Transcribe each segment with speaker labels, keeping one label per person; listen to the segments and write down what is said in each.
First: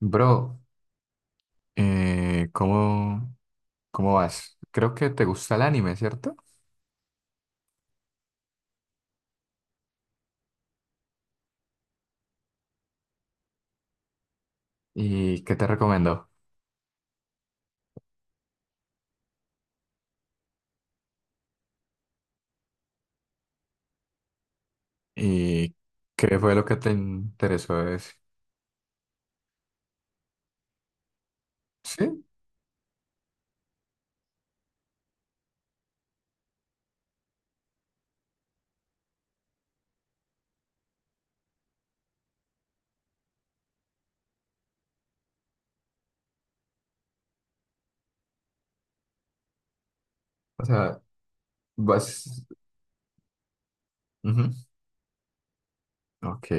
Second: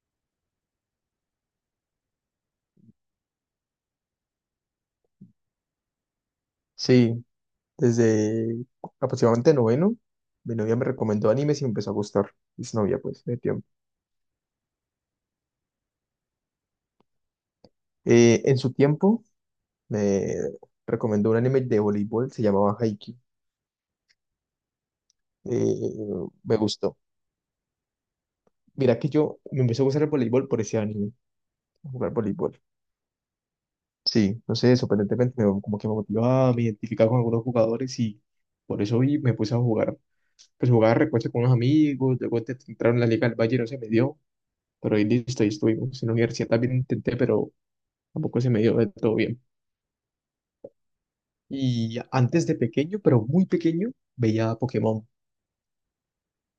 Speaker 1: Bro, eh, ¿cómo, cómo vas? Creo que te gusta el anime, ¿cierto?
Speaker 2: Sí, desde aproximadamente noveno, mi novia me recomendó animes y me empezó a gustar. Es novia, pues, de tiempo.
Speaker 1: ¿Y qué te recomendó?
Speaker 2: En su tiempo, me recomendó un anime de voleibol, se llamaba Haikyuu.
Speaker 1: ¿Y
Speaker 2: Eh,
Speaker 1: qué fue
Speaker 2: me
Speaker 1: lo que te
Speaker 2: gustó.
Speaker 1: interesó de ese?
Speaker 2: Mira que yo me empezó a gustar el voleibol por ese anime, jugar
Speaker 1: ¿Sí?
Speaker 2: voleibol. Sí, no sé, sorprendentemente me, como que me motivaba, me identificaba con algunos jugadores y por eso y me puse a jugar. Pues jugaba recuerdo con unos amigos, luego entraron en la Liga del Valle, no se me dio. Pero ahí listo, ahí estuvimos. En la universidad también intenté, pero tampoco se me dio de todo bien.
Speaker 1: O sea,
Speaker 2: Y
Speaker 1: vas...
Speaker 2: antes de pequeño, pero muy pequeño,
Speaker 1: Ujú.
Speaker 2: veía Pokémon,
Speaker 1: Ok,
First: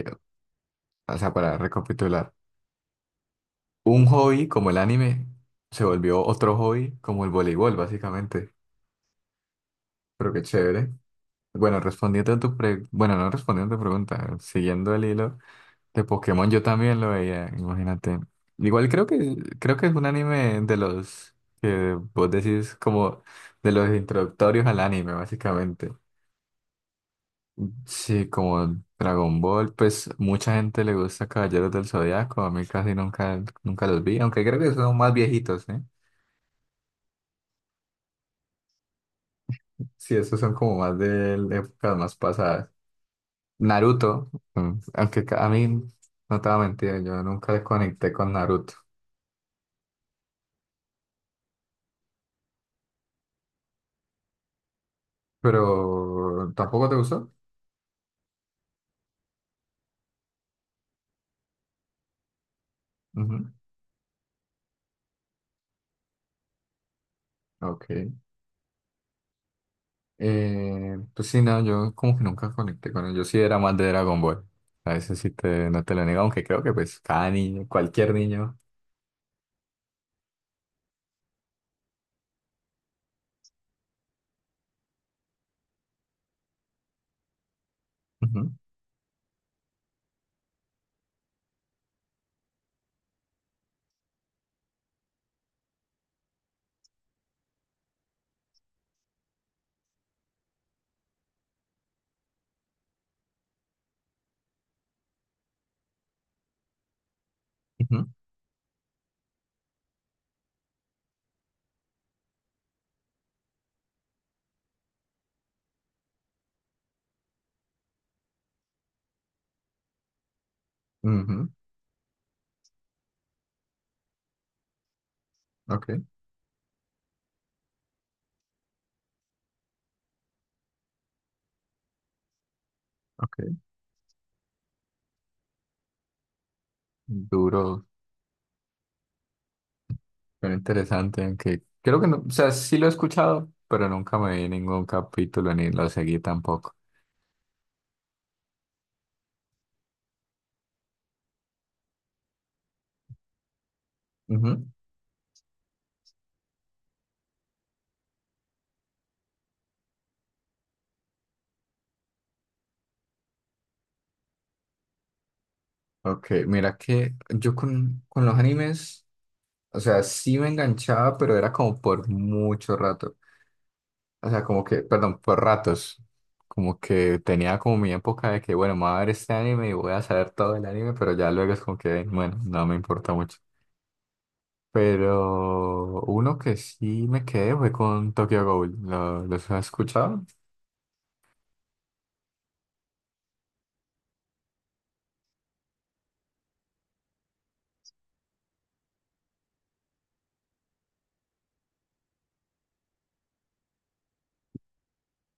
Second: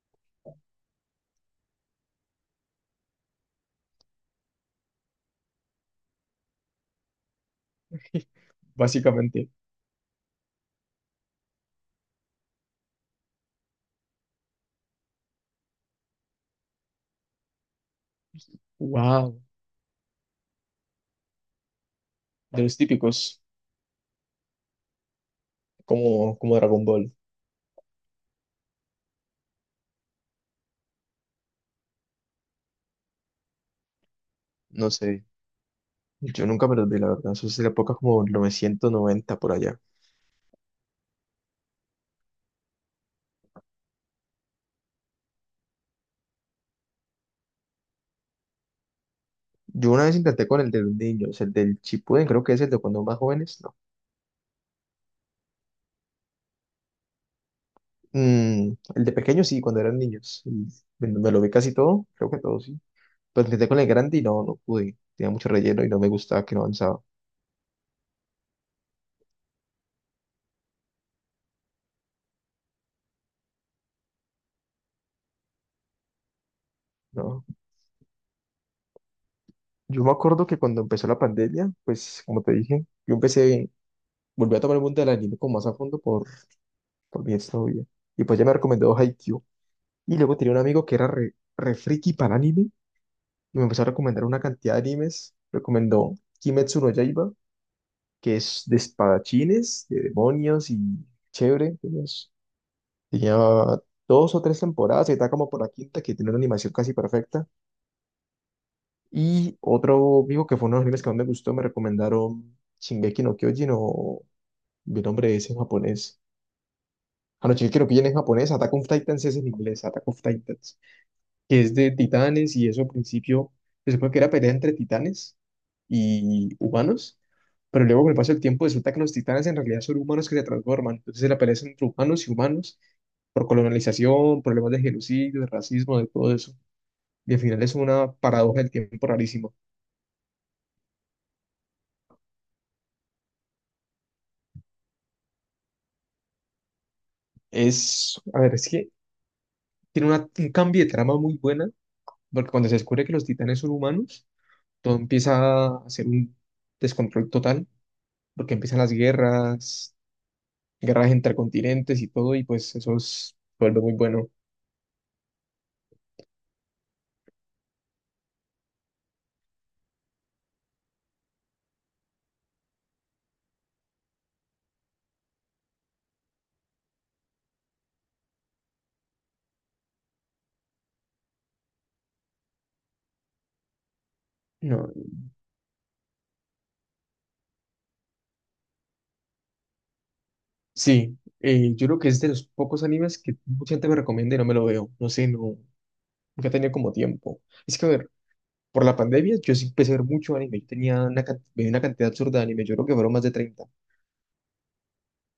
Speaker 1: o sea, para recapitular, un hobby como el anime se volvió otro hobby como el voleibol, básicamente.
Speaker 2: básicamente.
Speaker 1: Pero qué chévere. Bueno, respondiendo a tu pre... Bueno, no respondiendo a tu pregunta, siguiendo el hilo. De Pokémon yo también lo veía, imagínate. Igual creo que
Speaker 2: Wow.
Speaker 1: creo que es un anime de los que vos
Speaker 2: De
Speaker 1: decís
Speaker 2: los
Speaker 1: como
Speaker 2: típicos,
Speaker 1: de los introductorios al anime, básicamente.
Speaker 2: como Dragon Ball.
Speaker 1: Sí, como Dragon Ball, pues mucha gente le gusta Caballeros del Zodiaco, a mí casi nunca, nunca los vi, aunque creo que
Speaker 2: No
Speaker 1: son más
Speaker 2: sé.
Speaker 1: viejitos, ¿eh?
Speaker 2: Yo nunca me los vi, la verdad. Eso es de la época como 990 por allá.
Speaker 1: Sí, esos son como más de épocas más pasadas. Naruto, mm, aunque ca- a mí, no te voy a mentir, yo nunca desconecté con Naruto,
Speaker 2: Yo una vez intenté con el de los niños, el del Chipuden, creo que es el de cuando más jóvenes, ¿no?
Speaker 1: pero ¿tampoco te gustó?
Speaker 2: Mm, el de pequeños sí, cuando eran niños. Y me lo vi casi todo, creo que todos. Pero intenté con el grande y no, no pude. Tenía mucho relleno y no me gustaba que no avanzaba.
Speaker 1: Ok. Pues sí, no, yo como que nunca conecté con él. Yo sí era más de Dragon Ball. A veces sí te, no te lo niego, aunque creo que pues cada
Speaker 2: No.
Speaker 1: niño, cualquier niño.
Speaker 2: Yo me acuerdo que cuando empezó la pandemia, pues como te dije, yo empecé, volví a tomar el mundo del anime como más a fondo por mi exnovia. Y pues ya
Speaker 1: Ujú,
Speaker 2: me recomendó Haikyuu. Y luego tenía un amigo que era re friki para el anime y me empezó a recomendar una cantidad de animes. Recomendó Kimetsu no Yaiba, que es de espadachines, de demonios y chévere. Tenía dos o tres temporadas y está como por la quinta que tiene una animación casi perfecta.
Speaker 1: ujú,
Speaker 2: Y otro amigo que fue uno de los animes que más me gustó, me recomendaron Shingeki no Kyojin o mi nombre es en japonés. Ah, no, Shingeki no Kyojin en japonés, Attack of Titans es en inglés, Attack of Titans,
Speaker 1: ujú.
Speaker 2: que es de titanes y eso al principio se supone que era pelea entre titanes
Speaker 1: Ok,
Speaker 2: y humanos, pero luego con el paso del tiempo resulta que los titanes en realidad son humanos que se transforman, entonces la pelea es entre humanos y humanos por
Speaker 1: ok.
Speaker 2: colonización, problemas de genocidio, de racismo, de todo eso. Y al final es
Speaker 1: Duro,
Speaker 2: una paradoja del tiempo rarísima.
Speaker 1: pero interesante, aunque creo que no, o sea, sí lo he escuchado, pero nunca me vi ningún capítulo ni lo seguí tampoco.
Speaker 2: Es, a ver, es que tiene un cambio de trama muy buena, porque cuando se descubre que los titanes son humanos,
Speaker 1: Ujú.
Speaker 2: todo empieza a ser un descontrol total, porque empiezan las guerras, guerras entre continentes y todo, y pues vuelve muy bueno.
Speaker 1: Ok, mira que yo con los animes, o sea, sí me enganchaba, pero era como por mucho rato. O sea, como que, perdón, por ratos. Como que tenía como mi época de que, bueno, me voy a ver este anime y voy a saber todo del anime, pero ya luego es como que, bueno, no me importa mucho.
Speaker 2: No,
Speaker 1: Pero uno que sí me quedé fue con Tokyo Ghoul. ¿Lo- ¿Los has escuchado?
Speaker 2: sí, yo creo que es de los pocos animes que mucha gente me recomienda y no me lo veo. No sé, no, nunca he tenido como tiempo. Es que, a ver, por la pandemia yo sí empecé a ver mucho anime. Yo tenía veía una cantidad absurda de anime. Yo creo que fueron más de 30,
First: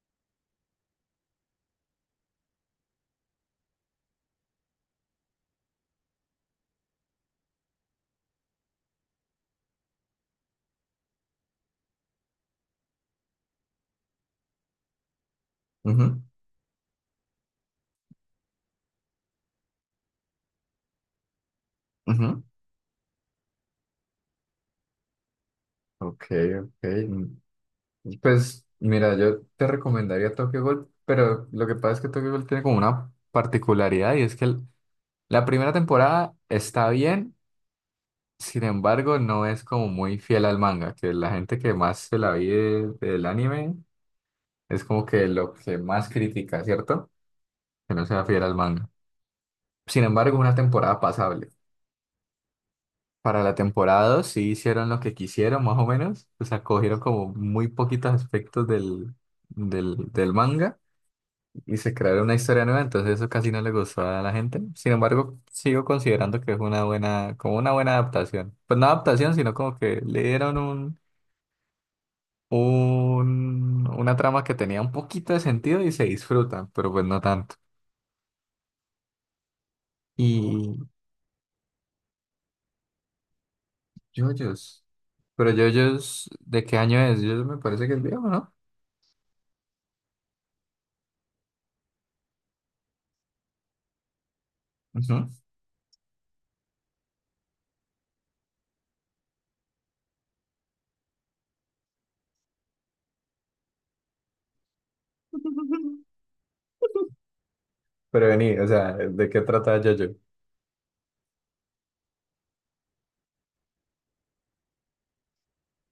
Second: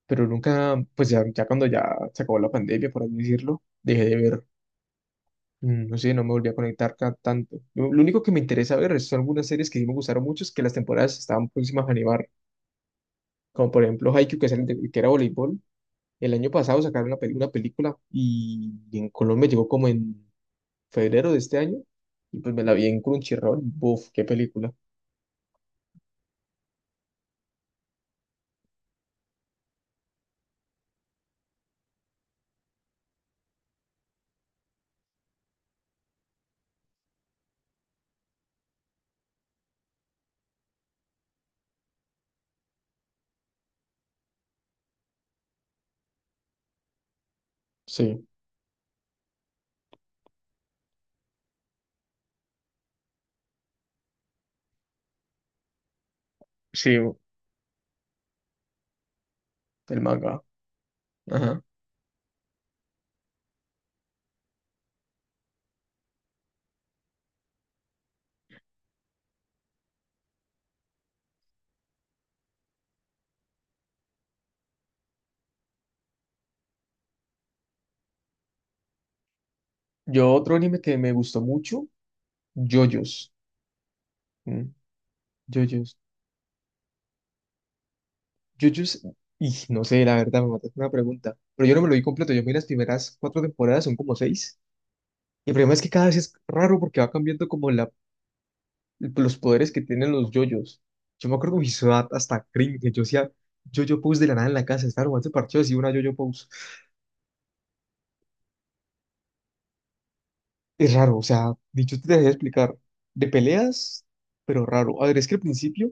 Speaker 2: pero nunca, pues ya, ya cuando ya se acabó la pandemia, por así decirlo, dejé de ver, no sé, no me volví a conectar tanto. Lo único que me interesa ver son algunas series que sí me gustaron mucho, es que las temporadas estaban próximas a animar, como por ejemplo Haikyuu, que, es que era voleibol.
Speaker 1: Ujú,
Speaker 2: El año pasado sacaron una película y en Colombia llegó como en febrero de este año, y
Speaker 1: ujú.
Speaker 2: pues me la vi en Crunchyroll, buf, qué película.
Speaker 1: Ok, ok. Mm, pues mira, yo te recomendaría Tokyo Ghoul, pero lo que pasa es que Tokyo Ghoul tiene como una particularidad y es que el- la primera temporada está bien. Sin embargo, no es como muy fiel al manga, que la gente que más se la vive del anime es como que lo que más critica, ¿cierto? Que no sea
Speaker 2: Sí,
Speaker 1: fiel al manga. Sin embargo, una temporada pasable. Para la temporada 2 sí hicieron lo que quisieron, más o menos. O sea,
Speaker 2: sí,
Speaker 1: cogieron como muy poquitos aspectos del,
Speaker 2: el
Speaker 1: del, del
Speaker 2: manga.
Speaker 1: manga
Speaker 2: Ajá.
Speaker 1: y se crearon una historia nueva, entonces eso casi no le gustó a la gente. Sin embargo, sigo considerando que es una buena, como una buena adaptación. Pues no adaptación, sino como que le dieron un- una trama que tenía un poquito de sentido y se disfruta, pero pues no tanto.
Speaker 2: Yo otro
Speaker 1: Y
Speaker 2: anime que me gustó mucho, JoJo's. Mm,
Speaker 1: JoJo's. Pero
Speaker 2: JoJo's.
Speaker 1: JoJo's, ¿de qué año es? JoJo's me parece que es viejo, ¿no?
Speaker 2: Jujutsu, y no sé, la verdad, me mataste una pregunta, pero yo no me lo vi completo, yo vi las primeras cuatro temporadas, son como seis,
Speaker 1: Ujú.
Speaker 2: y el problema es que cada vez es raro porque va cambiando como los poderes que tienen los yoyos. Yo me acuerdo que mi ciudad hasta cringe, yo hacía yoyo pose de la nada en la casa, estaba jugando parcheos y una yoyo pose.
Speaker 1: Pero vení, o sea, ¿de qué trata JoJo?
Speaker 2: Es raro, o sea, dicho te dejé explicar, de peleas, pero raro. A ver, es que al principio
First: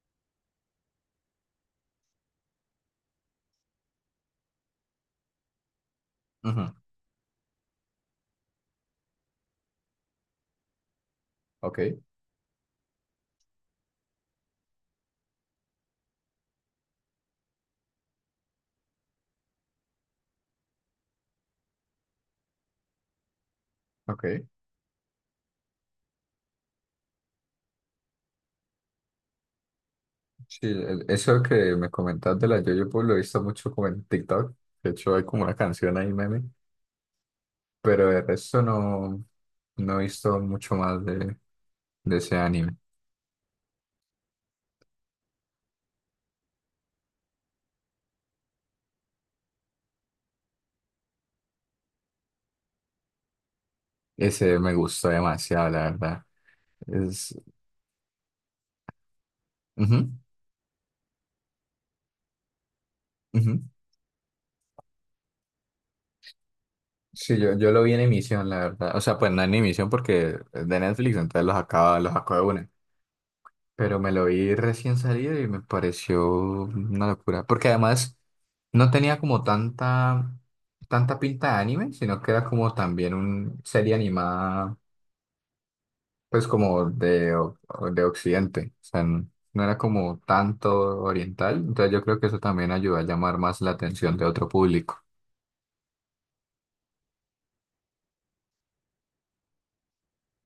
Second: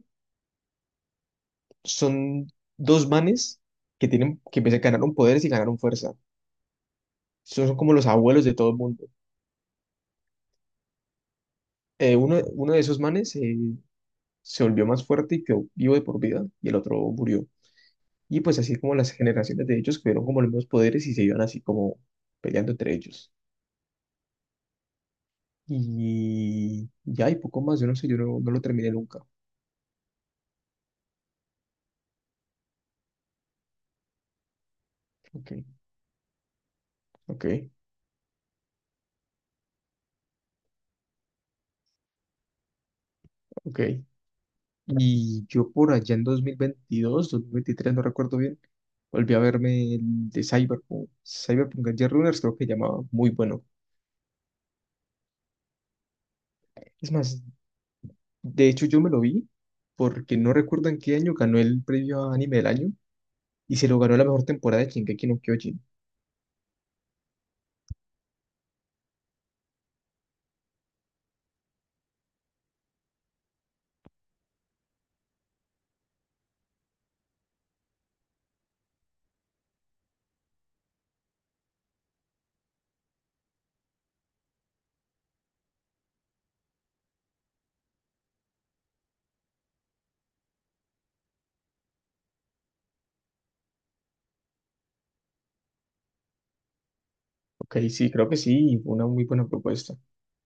Speaker 2: son dos manes que tienen, que ganaron poderes y ganaron fuerza.
Speaker 1: Ujú.
Speaker 2: Son como los abuelos de todo el mundo.
Speaker 1: Ok,
Speaker 2: Uno, uno de esos manes se volvió más fuerte y quedó vivo de por vida, y el otro murió. Y pues así como las generaciones de ellos tuvieron como los mismos poderes y se iban así como peleando entre ellos.
Speaker 1: ok.
Speaker 2: Y ya hay poco más, yo no sé, yo no, no lo terminé nunca.
Speaker 1: Sí, el- eso que me comentas de la JoJo, pues lo he visto mucho como en TikTok. De hecho, hay como
Speaker 2: Ok,
Speaker 1: una canción ahí, meme.
Speaker 2: ok,
Speaker 1: Pero de resto no, no he visto mucho más de ese anime.
Speaker 2: ok. Y yo por allá en 2022, 2023 no recuerdo bien, volví a verme el de Cyberpunk, Cyberpunk Edge Runners creo que llamaba, muy bueno.
Speaker 1: Ese me gustó demasiado, la verdad.
Speaker 2: Es
Speaker 1: Es...
Speaker 2: más, de hecho, yo me lo vi
Speaker 1: ujú,
Speaker 2: porque no recuerdo en qué año ganó el premio a anime del año
Speaker 1: ujú.
Speaker 2: y se lo ganó la mejor temporada de Shingeki no Kyojin.
Speaker 1: Sí, yo lo vi en emisión, la verdad. O sea, pues no en emisión porque es de Netflix, entonces los acaba, los sacó de una. Pero me lo vi recién salido y me pareció una locura. Porque además no tenía como tanta, tanta pinta de anime, sino que era como también una serie animada, pues como de, o de Occidente. O sea, n- no era como tanto oriental. Entonces yo creo que eso también ayuda a llamar más la atención de otro público.
Speaker 2: Ok, sí, creo que sí, fue una muy buena propuesta.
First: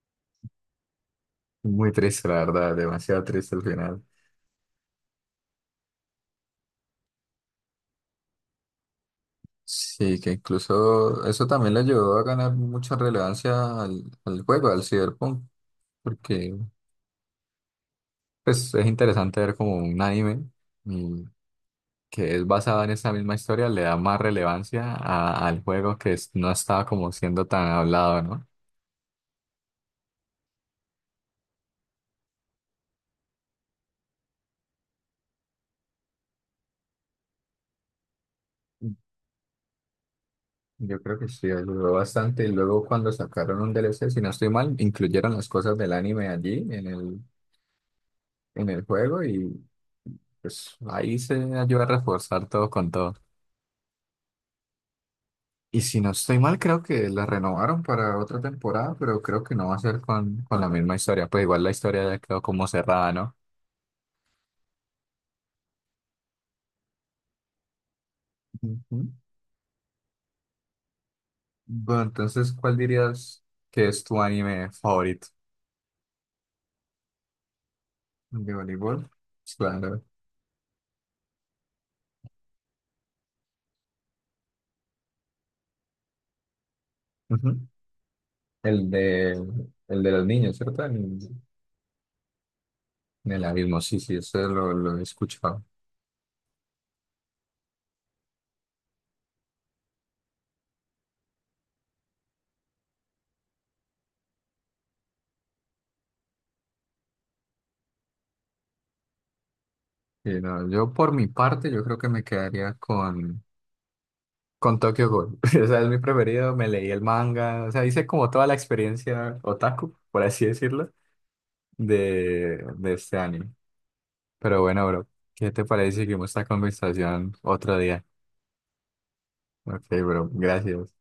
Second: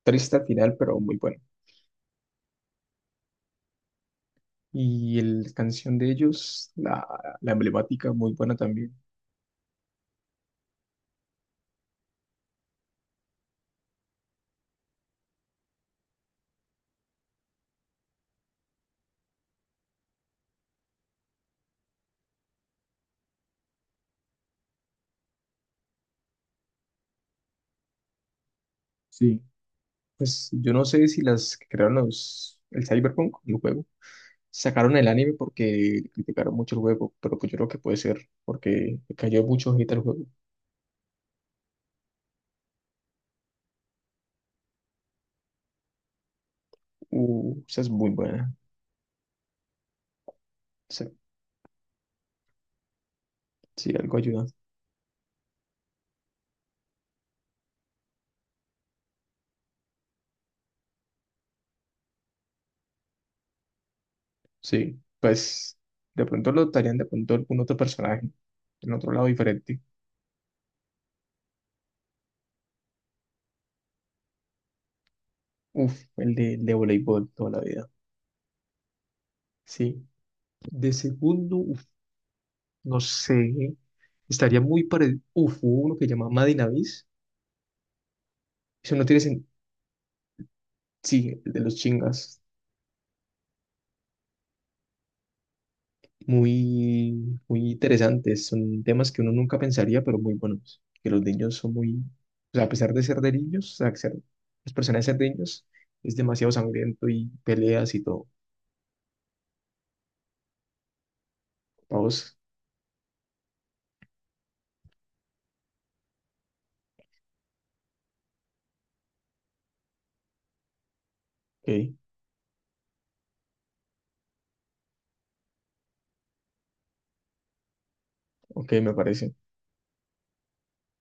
Speaker 2: Triste al final, pero muy buena.
Speaker 1: Muy triste, la verdad, demasiado triste al final.
Speaker 2: Y la canción de ellos, la emblemática, muy buena también.
Speaker 1: Sí, que incluso eso también le ayudó a ganar mucha relevancia al juego, al Cyberpunk, porque pues es interesante ver como un anime y que es basado en esa misma historia, le da más relevancia a- al juego que es- no estaba como siendo tan hablado, ¿no?
Speaker 2: Sí. Pues yo no sé si las que crearon el Cyberpunk, el juego, sacaron el anime porque criticaron mucho el juego, pero pues yo creo que puede ser porque le cayó mucho hate al juego.
Speaker 1: Yo creo que sí, ayudó bastante. Y luego cuando sacaron un DLC, si no estoy mal, incluyeron las cosas del anime allí
Speaker 2: Esa es muy buena.
Speaker 1: en el juego. Pues
Speaker 2: Sí,
Speaker 1: ahí se ayuda a reforzar todo con todo.
Speaker 2: sí, algo ayuda.
Speaker 1: Y si no estoy mal, creo que la renovaron para otra temporada, pero creo que no va a ser con la misma historia. Pues igual la historia ya quedó como cerrada, ¿no?
Speaker 2: Sí, pues de pronto lo estarían de pronto algún otro personaje, en
Speaker 1: Ujú.
Speaker 2: otro lado diferente.
Speaker 1: Bueno, entonces, ¿cuál dirías que es tu anime favorito?
Speaker 2: Uf, el de voleibol toda la vida.
Speaker 1: ¿De voleibol? Pues, claro.
Speaker 2: Sí, de segundo, uf, no sé, estaría muy parecido. Uf, hubo uno que se llama Madinavis.
Speaker 1: Ujú. El
Speaker 2: Eso no
Speaker 1: de, el de los niños, ¿cierto?
Speaker 2: Sí, el de los chingas.
Speaker 1: En el abismo, sí, sí, eso lo he escuchado.
Speaker 2: Muy, muy interesantes. Son temas que uno nunca pensaría, pero muy buenos. Que los niños son muy. O sea, a pesar de ser de niños, o sea, los personajes de ser de niños, es demasiado sangriento y peleas y todo.
Speaker 1: Sí, no, yo por mi parte, yo creo que me
Speaker 2: Todos.
Speaker 1: quedaría con... con Tokyo Ghoul. O sea, es mi preferido. Me leí el manga. O sea, hice como toda la experiencia otaku, por así decirlo,
Speaker 2: Ok,
Speaker 1: de este anime. Pero bueno, bro, ¿qué te parece si seguimos esta conversación otro día?
Speaker 2: ok, me parece.
Speaker 1: Ok, bro, gracias.